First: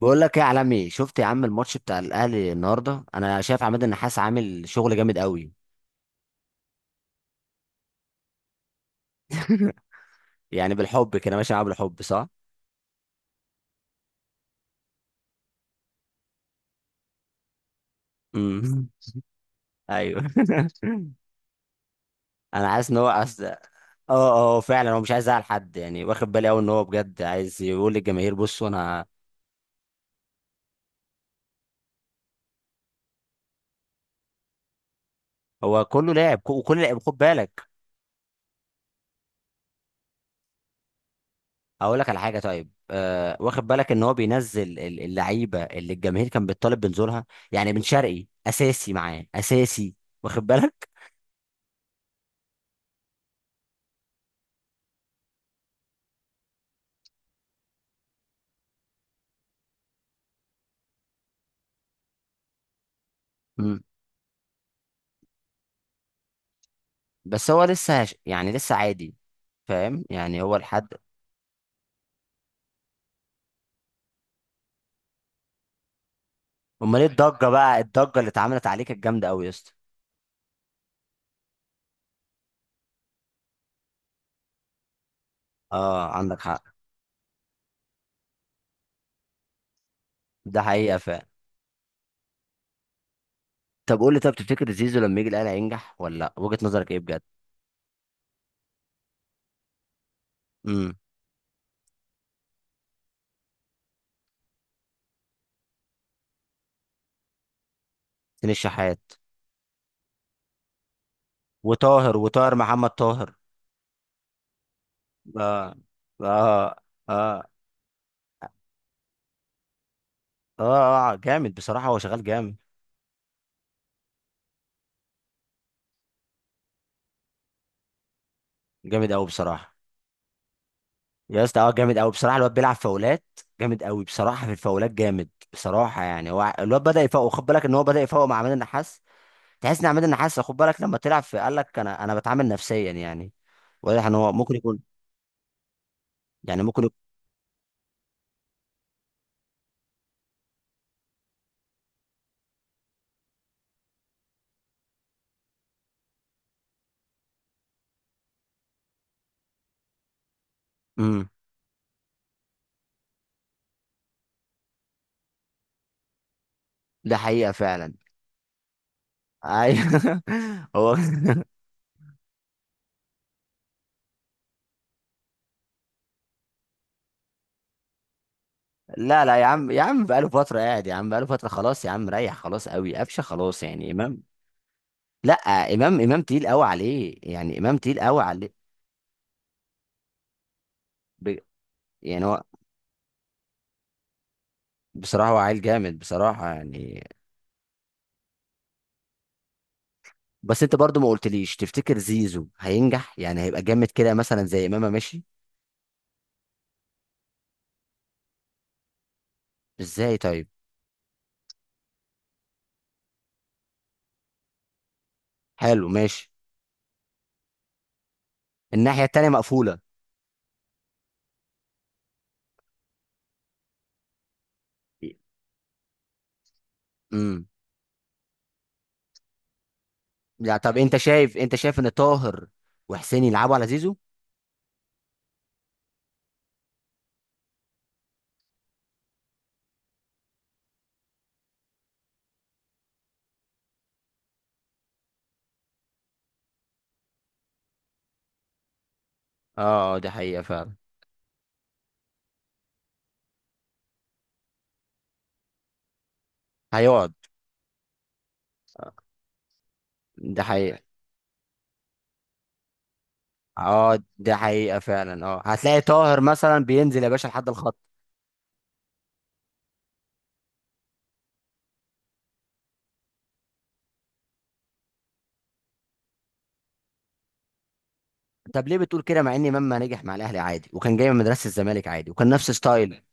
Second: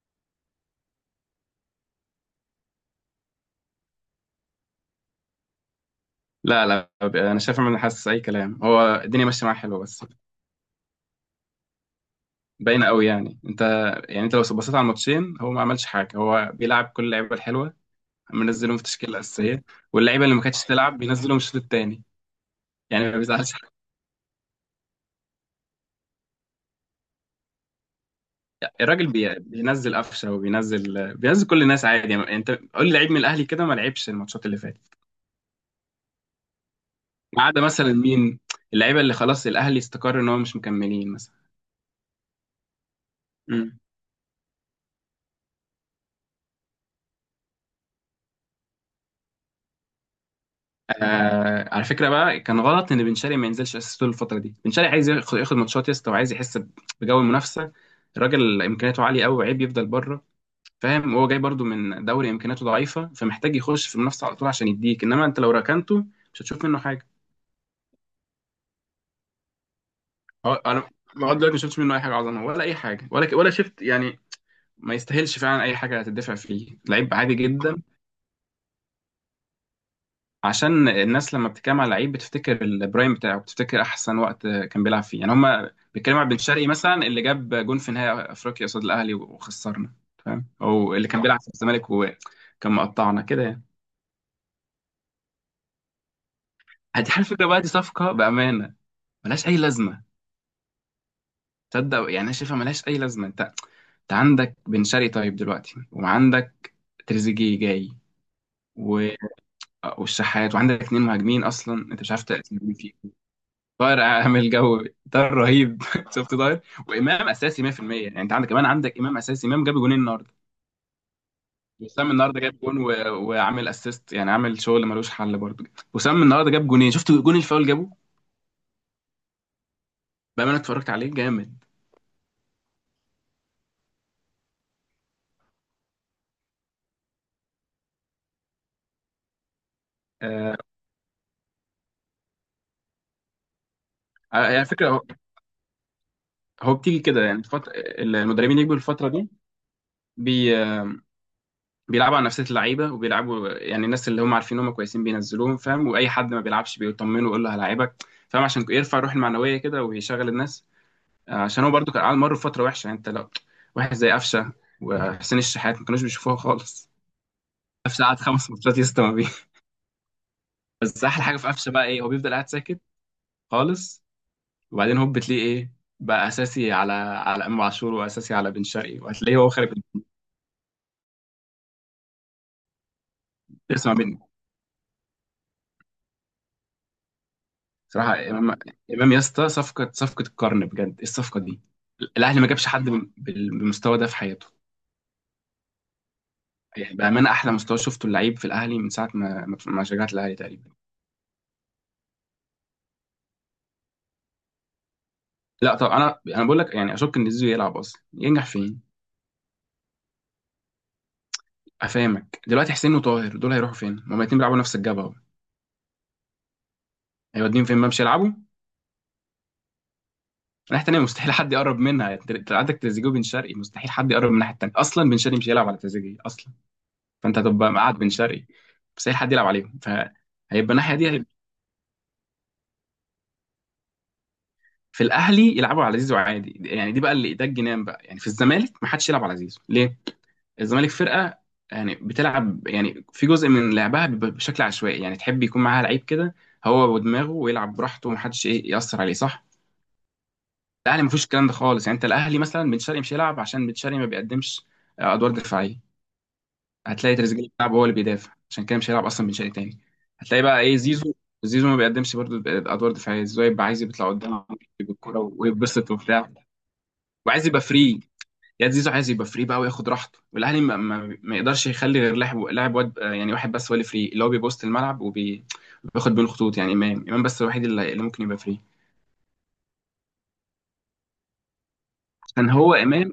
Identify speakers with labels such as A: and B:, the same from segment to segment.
A: بقول لك ايه يا عالمي؟ شفت يا عم الماتش بتاع الاهلي النهارده؟ انا شايف عماد النحاس عامل شغل جامد قوي.
B: لا، لا، انا شايف ان انا حاسس اي كلام. هو الدنيا ماشيه معاه حلوه بس،
A: يعني بالحب كده ماشي معاه، بالحب، صح.
B: باينه قوي. يعني انت، يعني انت لو بصيت على الماتشين، هو ما عملش حاجه. هو بيلعب كل اللعيبه الحلوه، منزلهم في
A: امم
B: التشكيله الاساسيه،
A: ايوه.
B: واللعيبه اللي ما كانتش تلعب بينزلهم الشوط الثاني،
A: انا حاسس ان هو
B: يعني ما
A: عايز.
B: بيزعلش
A: اه
B: حد.
A: اه فعلا هو مش عايز يزعل حد، يعني واخد بالي قوي ان هو بجد عايز يقول للجماهير بصوا انا.
B: الراجل بينزل قفشه، وبينزل كل الناس عادي. يعني انت قول لي لعيب من الاهلي كده ما لعبش الماتشات اللي فاتت،
A: هو كله لعب، وكل لعب، خد
B: ما عدا
A: بالك.
B: مثلا مين؟ اللعيبه اللي خلاص الاهلي استقر ان هم مش مكملين مثلا.
A: هقول لك على حاجه. طيب، واخد بالك ان هو بينزل اللعيبه اللي الجماهير كان بتطالب بنزولها؟ يعني بن شرقي اساسي، معاه اساسي، واخد بالك.
B: آه، على فكره بقى، كان غلط ان بن شرقي ما ينزلش اساسي طول الفتره دي. بن شرقي عايز ياخد ماتشات يا اسطى، وعايز يحس بجو المنافسه. الراجل امكانياته عاليه قوي، وعيب يفضل بره، فاهم؟ وهو جاي برضو من دوري امكانياته ضعيفه، فمحتاج يخش في المنافسه على طول عشان يديك. انما انت لو ركنته مش هتشوف منه حاجه.
A: بس هو يعني لسه عادي. فاهم يعني، هو لحد.
B: انا لغايه دلوقتي ما شفتش منه اي حاجه عظمه، ولا اي حاجه، ولا شفت يعني. ما يستاهلش فعلا اي حاجه هتدفع فيه،
A: امال ايه
B: لعيب عادي
A: الضجه بقى،
B: جدا.
A: الضجه اللي اتعملت عليه كانت جامده قوي يا اسطى.
B: عشان الناس لما بتتكلم على لعيب بتفتكر البرايم بتاعه، بتفتكر احسن وقت كان بيلعب فيه. يعني هما
A: اه
B: بيتكلموا على بن
A: عندك حق.
B: شرقي مثلا اللي جاب جون في نهائي افريقيا قصاد الاهلي وخسرنا، فاهم؟
A: ده
B: او
A: حقيقه
B: اللي كان
A: فعلا.
B: بيلعب في الزمالك وكان مقطعنا كده يعني.
A: طب قول لي، طب تفتكر زيزو لما يجي الاهلي هينجح ولا لا؟ وجهه نظرك ايه
B: هتحل
A: بجد؟
B: الفكره بقى، دي صفقه بامانه ملهاش اي لازمه.
A: امم
B: تصدق يعني انا شايفها ملهاش اي لازمه. انت، انت عندك بن شرقي طيب دلوقتي، وعندك تريزيجيه جاي
A: حسين
B: و...
A: الشحات.
B: والشحات، وعندك اتنين مهاجمين اصلا انت مش
A: وطاهر،
B: عارف
A: وطاهر،
B: تأثير مين
A: محمد
B: فيهم.
A: طاهر.
B: طاهر عامل جو، طاهر
A: اه.
B: رهيب. شفت طاهر؟
A: اه
B: وامام
A: اه
B: اساسي 100%. يعني انت عندك كمان، عندك امام اساسي، امام جاب جونين النهارده.
A: اه. جامد بصراحه، هو
B: وسام
A: شغال
B: النهارده
A: جامد.
B: جاب جون وعامل اسيست، يعني عامل شغل ملوش حل برضه. وسام النهارده جاب جونين، شفت جون الفاول جابه؟
A: جامد قوي بصراحه
B: بقى انا اتفرجت عليه
A: يا اسطى.
B: جامد.
A: اه جامد قوي بصراحه، الواد بيلعب فاولات جامد قوي بصراحه، في الفاولات جامد بصراحه. يعني هو الواد بدا يفوق، خد بالك ان هو بدا يفوق مع عماد النحاس. تحس ان عماد النحاس خد
B: آه...
A: بالك لما طلع في قال لك انا بتعامل نفسيا يعني. واضح ان هو ممكن
B: يعني
A: يكون،
B: فكره،
A: يعني
B: هو
A: ممكن يكون.
B: بتيجي كده. يعني المدربين يجوا الفتره دي، بي... بيلعبوا على نفسيه اللعيبه، وبيلعبوا يعني الناس اللي هم عارفين هم كويسين بينزلوهم، فاهم؟ واي حد ما بيلعبش بيطمنه ويقول له هلاعبك، فاهم؟ عشان يرفع الروح المعنويه كده ويشغل الناس.
A: امم
B: عشان هو برضو كان قاعد مر بفتره وحشه. يعني انت لو واحد زي قفشه وحسين الشحات ما كانوش بيشوفوها خالص،
A: ده حقيقه فعلا.
B: قفشه قعد خمس ماتشات يسطا ما بيه.
A: ايوه. هو
B: بس احلى حاجه في قفشه بقى ايه؟ هو بيفضل قاعد ساكت خالص، وبعدين هوب بتلاقيه ايه؟ بقى اساسي على امام عاشور، واساسي على بن شرقي،
A: لا
B: وهتلاقيه
A: يا
B: هو
A: عم،
B: خارج.
A: يا عم بقاله فتره قاعد، يا عم بقاله فتره، خلاص يا عم، ريح خلاص قوي قفشه خلاص، يعني
B: اسمع مني.
A: امام. لا، امام تقيل قوي عليه، يعني امام تقيل
B: صراحه
A: قوي عليه.
B: امام، امام يا اسطى، صفقه، صفقه القرن بجد. ايه
A: ب...
B: الصفقه دي؟
A: يعني
B: الاهلي
A: هو
B: ما جابش حد بالمستوى ده في حياته.
A: بصراحه هو عيل جامد بصراحه
B: يعني
A: يعني.
B: بامانه احلى مستوى شفته اللعيب في الاهلي من ساعه ما شجعت الاهلي
A: بس
B: تقريبا.
A: انت برضو ما قلتليش، تفتكر زيزو هينجح؟ يعني هيبقى جامد كده مثلا زي امام؟ ماشي.
B: لا طب، انا بقول لك، يعني اشك ان زيزو يلعب اصلا، ينجح فين؟
A: ازاي طيب؟
B: افهمك دلوقتي، حسين وطاهر دول هيروحوا فين؟ ما هما الاتنين بيلعبوا نفس الجبهه اهو،
A: حلو ماشي.
B: هيوديهم فين ما مش يلعبوا.
A: الناحية التانية مقفولة.
B: الناحيه التانيه مستحيل حد يقرب منها. يعني عندك تريزيجيه وبن شرقي، مستحيل حد يقرب من الناحيه التانيه اصلا، بن شرقي مش هيلعب على تريزيجيه اصلا. فانت
A: امم
B: هتبقى قاعد بن شرقي مستحيل حد يلعب عليهم،
A: لا
B: فهيبقى
A: طب
B: الناحيه
A: انت
B: دي هيبقى.
A: شايف، انت شايف ان طاهر وحسين يلعبوا على زيزو.
B: في الاهلي يلعبوا على زيزو عادي يعني؟ دي بقى اللي ده الجنان بقى. يعني في الزمالك ما حدش يلعب على زيزو ليه؟ الزمالك فرقه يعني بتلعب، يعني في جزء من لعبها بيبقى بشكل عشوائي، يعني تحب يكون معاها لعيب كده هو ودماغه ويلعب براحته، ومحدش ايه يأثر عليه، صح.
A: اه، آه، ده حقيقة فعلا.
B: الاهلي مفيش الكلام ده خالص. يعني انت الاهلي مثلا بن شرقي مش هيلعب عشان بن شرقي ما بيقدمش ادوار دفاعيه.
A: هيقعد.
B: هتلاقي تريزيجيه بيلعب هو اللي بيدافع، عشان كده مش هيلعب اصلا بن شرقي تاني.
A: ده
B: هتلاقي بقى ايه؟
A: حقيقة.
B: زيزو. زيزو، ما بيقدمش برضه ادوار دفاعيه. زيزو يبقى عايز
A: اه
B: يطلع
A: ده
B: قدام
A: حقيقة فعلا.
B: بالكوره
A: اه هتلاقي
B: ويتبسط
A: طاهر
B: وبتاع،
A: مثلا بينزل يا باشا
B: وعايز
A: لحد
B: يبقى
A: الخط.
B: فري. يا زيزو، عايز يبقى فري بقى وياخد راحته، والاهلي ما يقدرش يخلي غير لاعب، لاعب واد. يعني واحد بس هو اللي فري، اللي هو بيبوست الملعب وبياخد بين الخطوط. يعني امام، امام بس الوحيد اللي ممكن يبقى فري.
A: طب ليه بتقول كده؟ مع ان امام ما نجح مع الاهلي عادي، وكان جاي من مدرسة الزمالك عادي، وكان نفس
B: كان هو
A: ستايل.
B: امام.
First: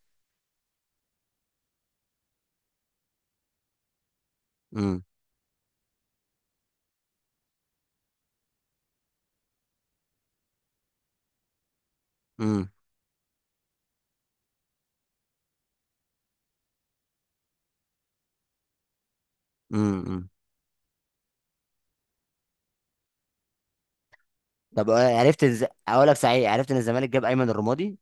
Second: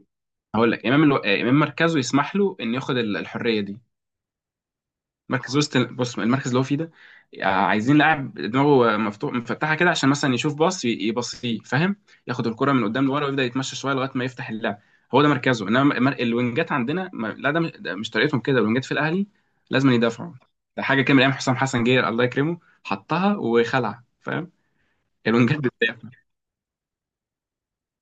B: هقول لك امام الو... آه، امام مركزه يسمح له انه ياخد الحريه دي.
A: امم
B: مركز وسط، بص المركز اللي هو فيه ده، عايزين لاعب دماغه مفتوح، مفتحه كده، عشان مثلا يشوف باص يبصيه، فاهم؟ ياخد
A: امم
B: الكره من قدام لورا ويبدا يتمشى شويه لغايه ما يفتح اللعب. هو ده مركزه. انما الوينجات عندنا، لا، ده مش، ده مش طريقتهم كده، الوينجات في الاهلي لازم
A: امم
B: يدافعوا. ده حاجه كان من ايام حسام حسن، جير الله يكرمه، حطها وخلع، فاهم؟
A: طب، عرفت
B: الوينجات
A: اقول
B: بتدافع.
A: لك صحيح، عرفت ان الزمالك جاب ايمن الرمادي؟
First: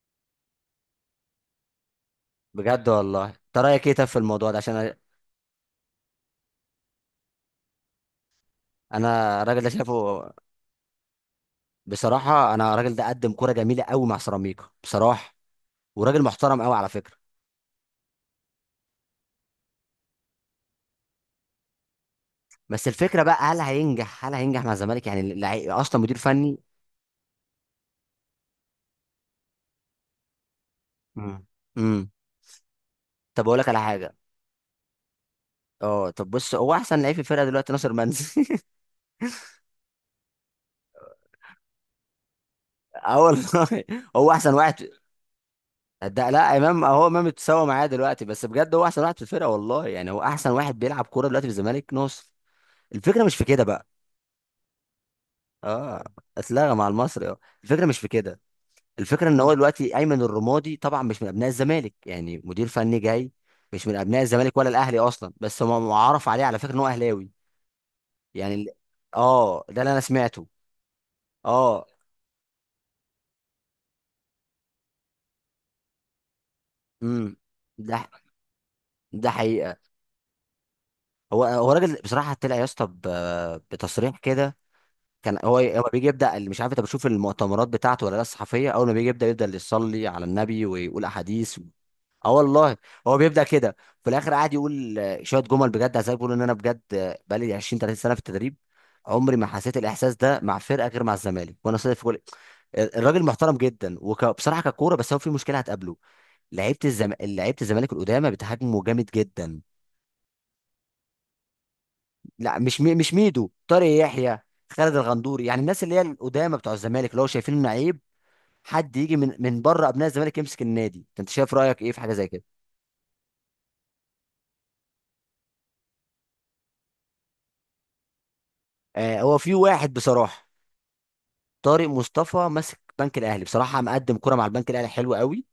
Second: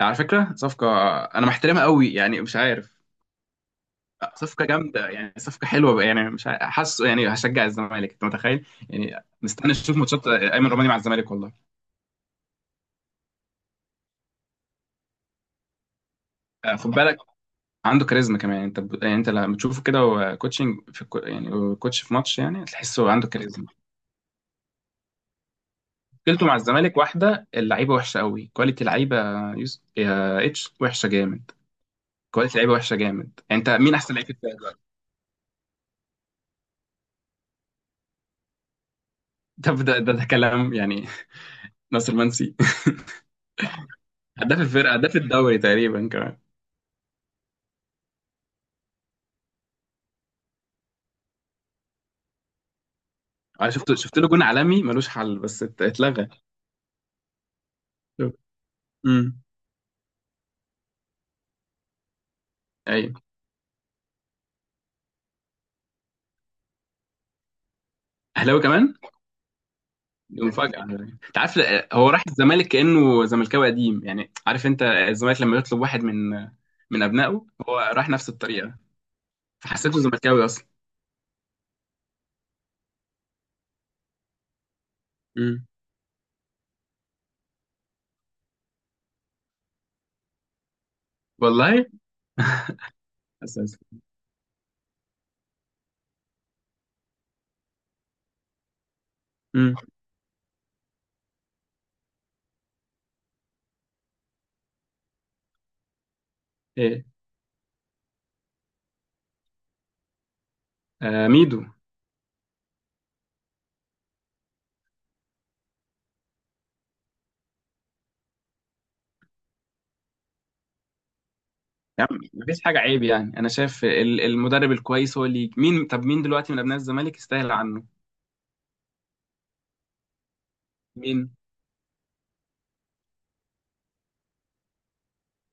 B: على فكره صفقه، انا محترمها قوي، يعني مش
A: بجد
B: عارف.
A: والله، انت رايك ايه طب في
B: لا،
A: الموضوع ده؟
B: صفقة
A: عشان انا،
B: جامدة، يعني صفقة حلوة، يعني مش حاسه يعني هشجع الزمالك، انت متخيل؟ يعني
A: أنا الراجل ده
B: مستني اشوف
A: شايفه
B: ماتشات ايمن رمادي مع الزمالك والله.
A: بصراحه. انا الراجل ده قدم كوره جميله قوي مع سيراميكا بصراحه، وراجل محترم قوي على
B: خد بالك،
A: فكره.
B: عنده كاريزما كمان. انت يعني انت لما تشوفه كده هو كوتشنج في يعني هو كوتش في ماتش، يعني
A: بس
B: تحسه
A: الفكره
B: عنده
A: بقى، هل
B: كاريزما.
A: هينجح، هل هينجح مع الزمالك؟ يعني اللعيب اصلا مدير
B: مشكلته مع
A: فني.
B: الزمالك واحدة، اللعيبة وحشة قوي، كواليتي لعيبة يا اتش وحشة
A: مم.
B: جامد.
A: امم
B: كواليتي لعيبة وحشة جامد.
A: طب اقول
B: يعني
A: لك
B: انت
A: على
B: مين احسن
A: حاجه.
B: لعيب في الفرقة دلوقتي؟
A: اه طب بص، هو احسن لعيب في الفرقه دلوقتي ناصر منسي.
B: ده كلام يعني. ناصر منسي.
A: اه والله، هو احسن
B: هداف
A: واحد.
B: الفرقة، هداف الدوري تقريبا
A: ده
B: كمان.
A: لا، امام، هو امام اتساوى معايا دلوقتي، بس بجد هو احسن واحد في الفرقه والله، يعني هو احسن واحد بيلعب كوره دلوقتي في الزمالك، ناصر. الفكره مش في كده
B: انا
A: بقى.
B: شفت له جون عالمي ملوش حل، بس
A: اه،
B: اتلغى.
A: اتلغى مع المصري. اه، الفكره مش في كده. الفكره ان
B: امم.
A: هو دلوقتي ايمن الرمادي طبعا مش من ابناء الزمالك، يعني مدير فني
B: ايوه.
A: جاي، مش من ابناء الزمالك ولا الاهلي اصلا، بس هم معرف عليه على فكره ان هو اهلاوي، يعني
B: اهلاوي كمان.
A: اه ده اللي انا
B: دي
A: سمعته.
B: مفاجاه على فكرة. انت عارف،
A: اه.
B: هو راح الزمالك كانه زملكاوي قديم. يعني عارف انت الزمالك لما يطلب واحد من
A: امم
B: ابنائه، هو
A: ده
B: راح نفس الطريقه،
A: ده حقيقه.
B: فحسيته زملكاوي اصلا.
A: هو، هو راجل بصراحه طلع يا اسطى بتصريح كده. كان هو،
B: امم.
A: هو بيجي يبدا، مش عارف انت بتشوف المؤتمرات بتاعته ولا لا، الصحفيه، اول ما بيجي يبدا، يصلي على النبي ويقول احاديث.
B: والله.
A: اه والله. هو بيبدا كده.
B: اساسا.
A: في الاخر قاعد يقول، شويه جمل بجد، عايز بيقول ان انا بجد، بقالي 20 30 سنه في التدريب، عمري ما
B: امم.
A: حسيت الاحساس ده مع فرقه غير مع الزمالك، وانا صادق في كل. الراجل محترم جدا وبصراحه ككوره، بس هو في مشكله هتقابله.
B: ايه؟
A: لعيبه الزمالك القدامى بتهاجمه جامد جدا.
B: آه، ميدو.
A: لا مش مش ميدو، طارق يحيى، خالد الغندوري، يعني الناس اللي هي القدامى بتوع الزمالك، اللي هو شايفين انه عيب حد يجي من من بره ابناء الزمالك يمسك النادي. انت شايف رايك ايه في
B: يا
A: حاجه
B: عم
A: زي كده؟
B: مفيش حاجه عيب. يعني انا شايف المدرب الكويس هو اللي مين، طب مين دلوقتي من ابناء الزمالك يستاهل عنه؟
A: آه، هو في واحد بصراحه،
B: مين؟
A: طارق مصطفى ماسك بنك الاهلي، بصراحه مقدم كرة مع البنك الاهلي حلو قوي،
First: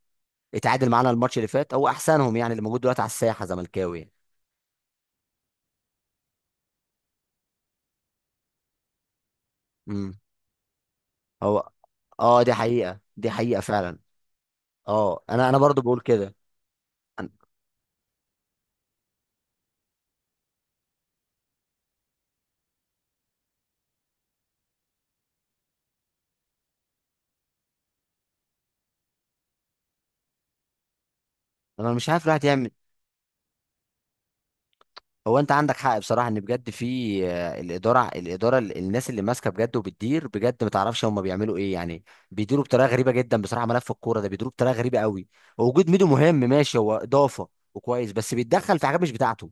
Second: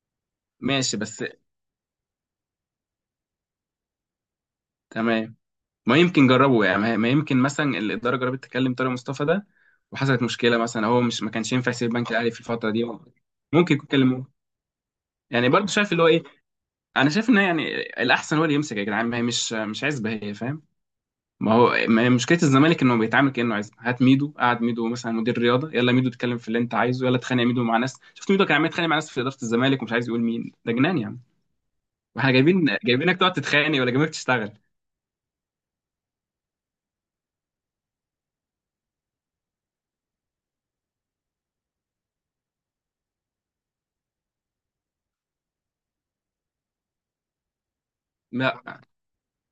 A: اتعادل
B: ماشي.
A: معانا
B: بس
A: الماتش اللي فات. هو احسنهم يعني اللي موجود دلوقتي على الساحه زملكاوي يعني.
B: تمام. ما يمكن جربوا، يعني ما يمكن مثلا الاداره جربت تكلم طارق مصطفى ده،
A: امم
B: وحصلت مشكله مثلا، هو مش، ما كانش
A: هو
B: ينفع يسيب البنك الاهلي في
A: اه، دي
B: الفتره دي.
A: حقيقه، دي حقيقه
B: ممكن يكون
A: فعلا.
B: كلموه.
A: اه انا،
B: يعني
A: انا
B: برضه
A: برضو
B: شايف
A: بقول
B: اللي هو ايه.
A: كده.
B: انا شايف
A: انا،
B: ان يعني الاحسن هو اللي يمسك يا جدعان، ما هي مش عزبه هي، فاهم؟ ما هو، ما هي مشكله الزمالك انه بيتعامل كانه عزبه. هات ميدو، قعد ميدو مثلا مدير رياضه، يلا ميدو اتكلم في اللي انت عايزه، يلا اتخانق يا ميدو مع ناس. شفت ميدو كان عمال يتخانق مع ناس في اداره الزمالك، ومش عايز يقول مين. ده جنان يعني.
A: أنا مش عارف
B: واحنا
A: الواحد
B: جايبين،
A: يعمل.
B: جايبينك تقعد تتخانق، ولا جايبينك تشتغل؟
A: هو انت عندك حق بصراحه، ان بجد في الاداره، الناس اللي ماسكه بجد وبتدير بجد، ما تعرفش هم بيعملوا ايه يعني. بيديروا بطريقه غريبه جدا بصراحه، ملف الكوره ده بيديروا بطريقه غريبه قوي. وجود ميدو مهم، ماشي هو اضافه وكويس، بس
B: ما
A: بيتدخل في حاجات مش بتاعته.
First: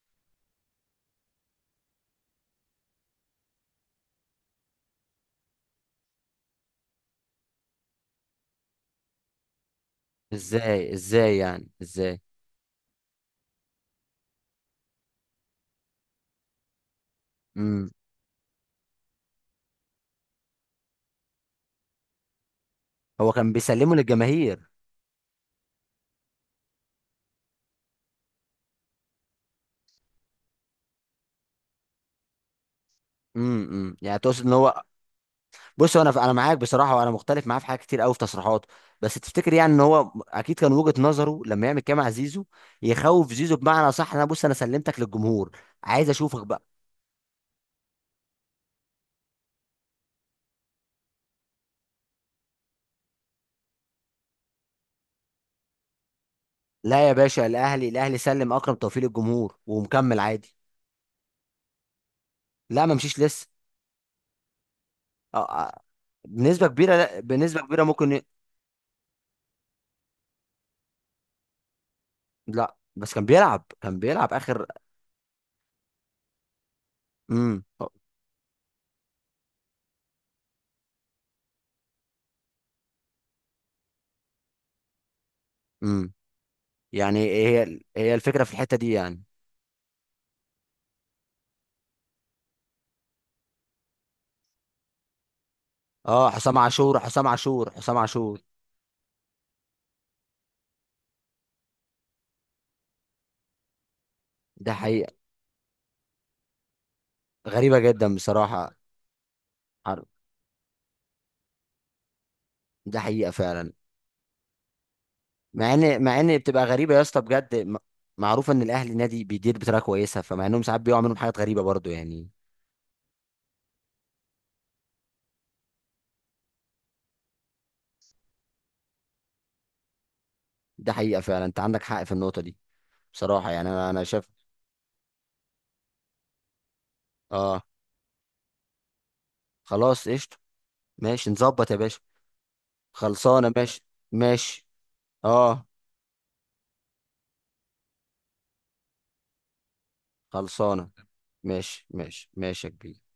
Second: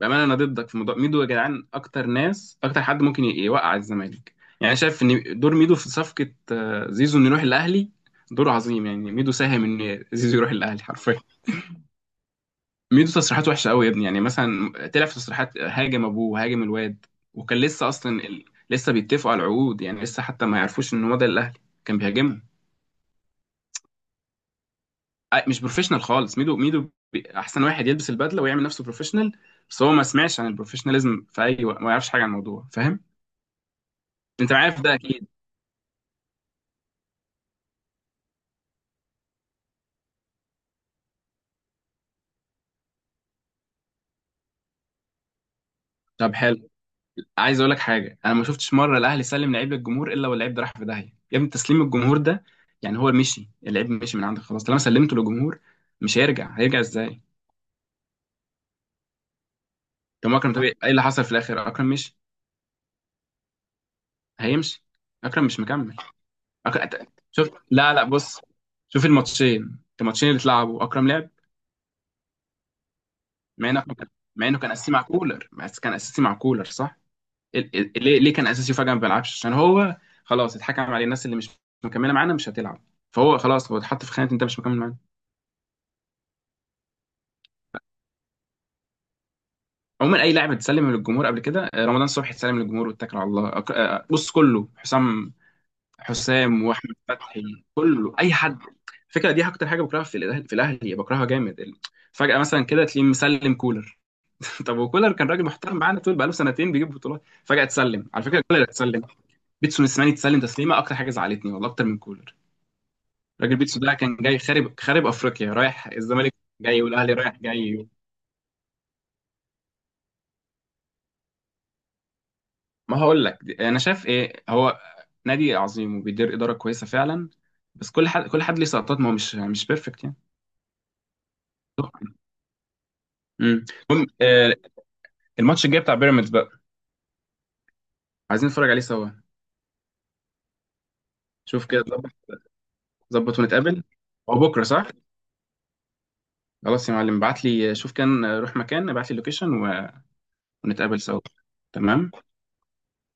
B: بامانه انا ضدك في موضوع ميدو يا جدعان، اكتر ناس، اكتر حد ممكن يوقع الزمالك. يعني أنا شايف ان دور ميدو في صفقه زيزو، انه يروح الاهلي، دور عظيم. يعني ميدو ساهم ان زيزو يروح الاهلي
A: ازاي،
B: حرفيا.
A: ازاي يعني، ازاي؟
B: ميدو تصريحاته وحشه قوي يا ابني. يعني مثلا طلع في تصريحات هاجم ابوه وهاجم الواد، وكان لسه
A: امم
B: اصلا لسه بيتفقوا على العقود، يعني لسه حتى ما يعرفوش ان هو ده الاهلي، كان بيهاجمهم.
A: هو كان بيسلمه للجماهير.
B: مش بروفيشنال خالص ميدو. ميدو، احسن واحد يلبس البدله ويعمل نفسه بروفيشنال، بس هو ما سمعش عن البروفيشناليزم في اي وقت، ما يعرفش حاجه عن الموضوع، فاهم؟
A: إمم. يعني تقصد ان
B: انت عارف
A: هو،
B: ده اكيد.
A: بص هو انا، انا معاك بصراحه، وانا مختلف معاه في حاجات كتير قوي في تصريحاته، بس تفتكر يعني ان هو اكيد كان وجهه نظره لما يعمل كده مع زيزو يخوف زيزو، بمعنى صح انا بص انا سلمتك للجمهور، عايز
B: طب
A: اشوفك بقى.
B: حلو. عايز اقول لك حاجه. انا ما شفتش مره الاهلي سلم لعيب للجمهور الا واللعيب ده راح في داهيه يا ابني. تسليم الجمهور ده، يعني هو مشي، اللعيب مشي من عندك خلاص طالما سلمته للجمهور، مش هيرجع. هيرجع
A: لا يا
B: ازاي؟
A: باشا، الاهلي، الاهلي سلم اكرم توفيق للجمهور ومكمل
B: طب، ما اكرم
A: عادي.
B: طبيعي، ايه اللي حصل في الاخر؟ اكرم مشي.
A: لا ما مشيش لسه.
B: هيمشي. اكرم مش
A: آه، آه،
B: مكمل.
A: بنسبه كبيره، لا
B: شوف،
A: بنسبه كبيره
B: لا، لا،
A: ممكن
B: بص، شوف الماتشين، الماتشين اللي اتلعبوا اكرم لعب،
A: لا بس كان بيلعب،
B: مع انه
A: كان بيلعب
B: مع انه
A: اخر.
B: كان اساسي مع كولر. بس كان اساسي مع كولر صح؟
A: امم
B: ليه كان اساسي وفجاه ما بيلعبش؟ عشان هو خلاص اتحكم عليه، الناس اللي مش مكمله معانا مش هتلعب، فهو خلاص، هو اتحط في خانه انت مش مكمل معانا.
A: امم يعني إيه هي، هي الفكرة في الحتة دي يعني؟
B: عموما اي لاعب اتسلم للجمهور قبل كده، رمضان صبحي اتسلم للجمهور واتكل على الله. بص كله، حسام،
A: اه، حسام
B: حسام واحمد
A: عاشور حسام
B: فتحي،
A: عاشور حسام
B: كله اي
A: عاشور.
B: حد. الفكره دي اكتر حاجه بكرهها في الاهلي، في الاهلي بكرهها جامد فجاه مثلا كده تلاقيه مسلم كولر.
A: ده
B: طب،
A: حقيقة.
B: وكولر كان راجل محترم معانا طول بقاله سنتين بيجيب بطولات، فجاه
A: غريبة
B: اتسلم.
A: جدا
B: على فكره كولر
A: بصراحة.
B: اتسلم. بيتسون
A: عر-
B: السماني اتسلم تسليمه اكتر حاجه زعلتني والله، اكتر من كولر.
A: ده حقيقة
B: راجل
A: فعلا.
B: بيتسو ده كان جاي خارب خارب افريقيا،
A: مع
B: رايح
A: ان، مع
B: الزمالك
A: ان بتبقى
B: جاي،
A: غريبة يا
B: والاهلي
A: اسطى
B: رايح
A: بجد،
B: جاي.
A: معروف ان الاهلي نادي بيدير بطريقة كويسة، فمع انهم ساعات بيقعوا منهم حاجات غريبة برضو يعني.
B: ما هقول لك، انا شايف ايه، هو نادي عظيم وبيدير اداره كويسه فعلا، بس كل حد، كل حد ليه سقطات. ما هو مش بيرفكت يعني.
A: ده حقيقة فعلا، انت عندك حق في النقطة دي بصراحة.
B: امم.
A: يعني انا، انا
B: المهم،
A: شايف.
B: الماتش الجاي بتاع بيراميدز بقى
A: اه
B: عايزين نتفرج عليه سوا.
A: خلاص قشطة. ماشي
B: شوف
A: نظبط يا
B: كده
A: باشا.
B: ظبط. ظبط
A: خلصانة. ماشي
B: ونتقابل. هو بكره
A: ماشي.
B: صح؟
A: اه
B: خلاص يا معلم، ابعت لي، شوف، كان آه، روح مكان، ابعت لي اللوكيشن
A: خلصانة.
B: ونتقابل سوا.
A: ماشي
B: تمام
A: ماشي ماشي يا كبير.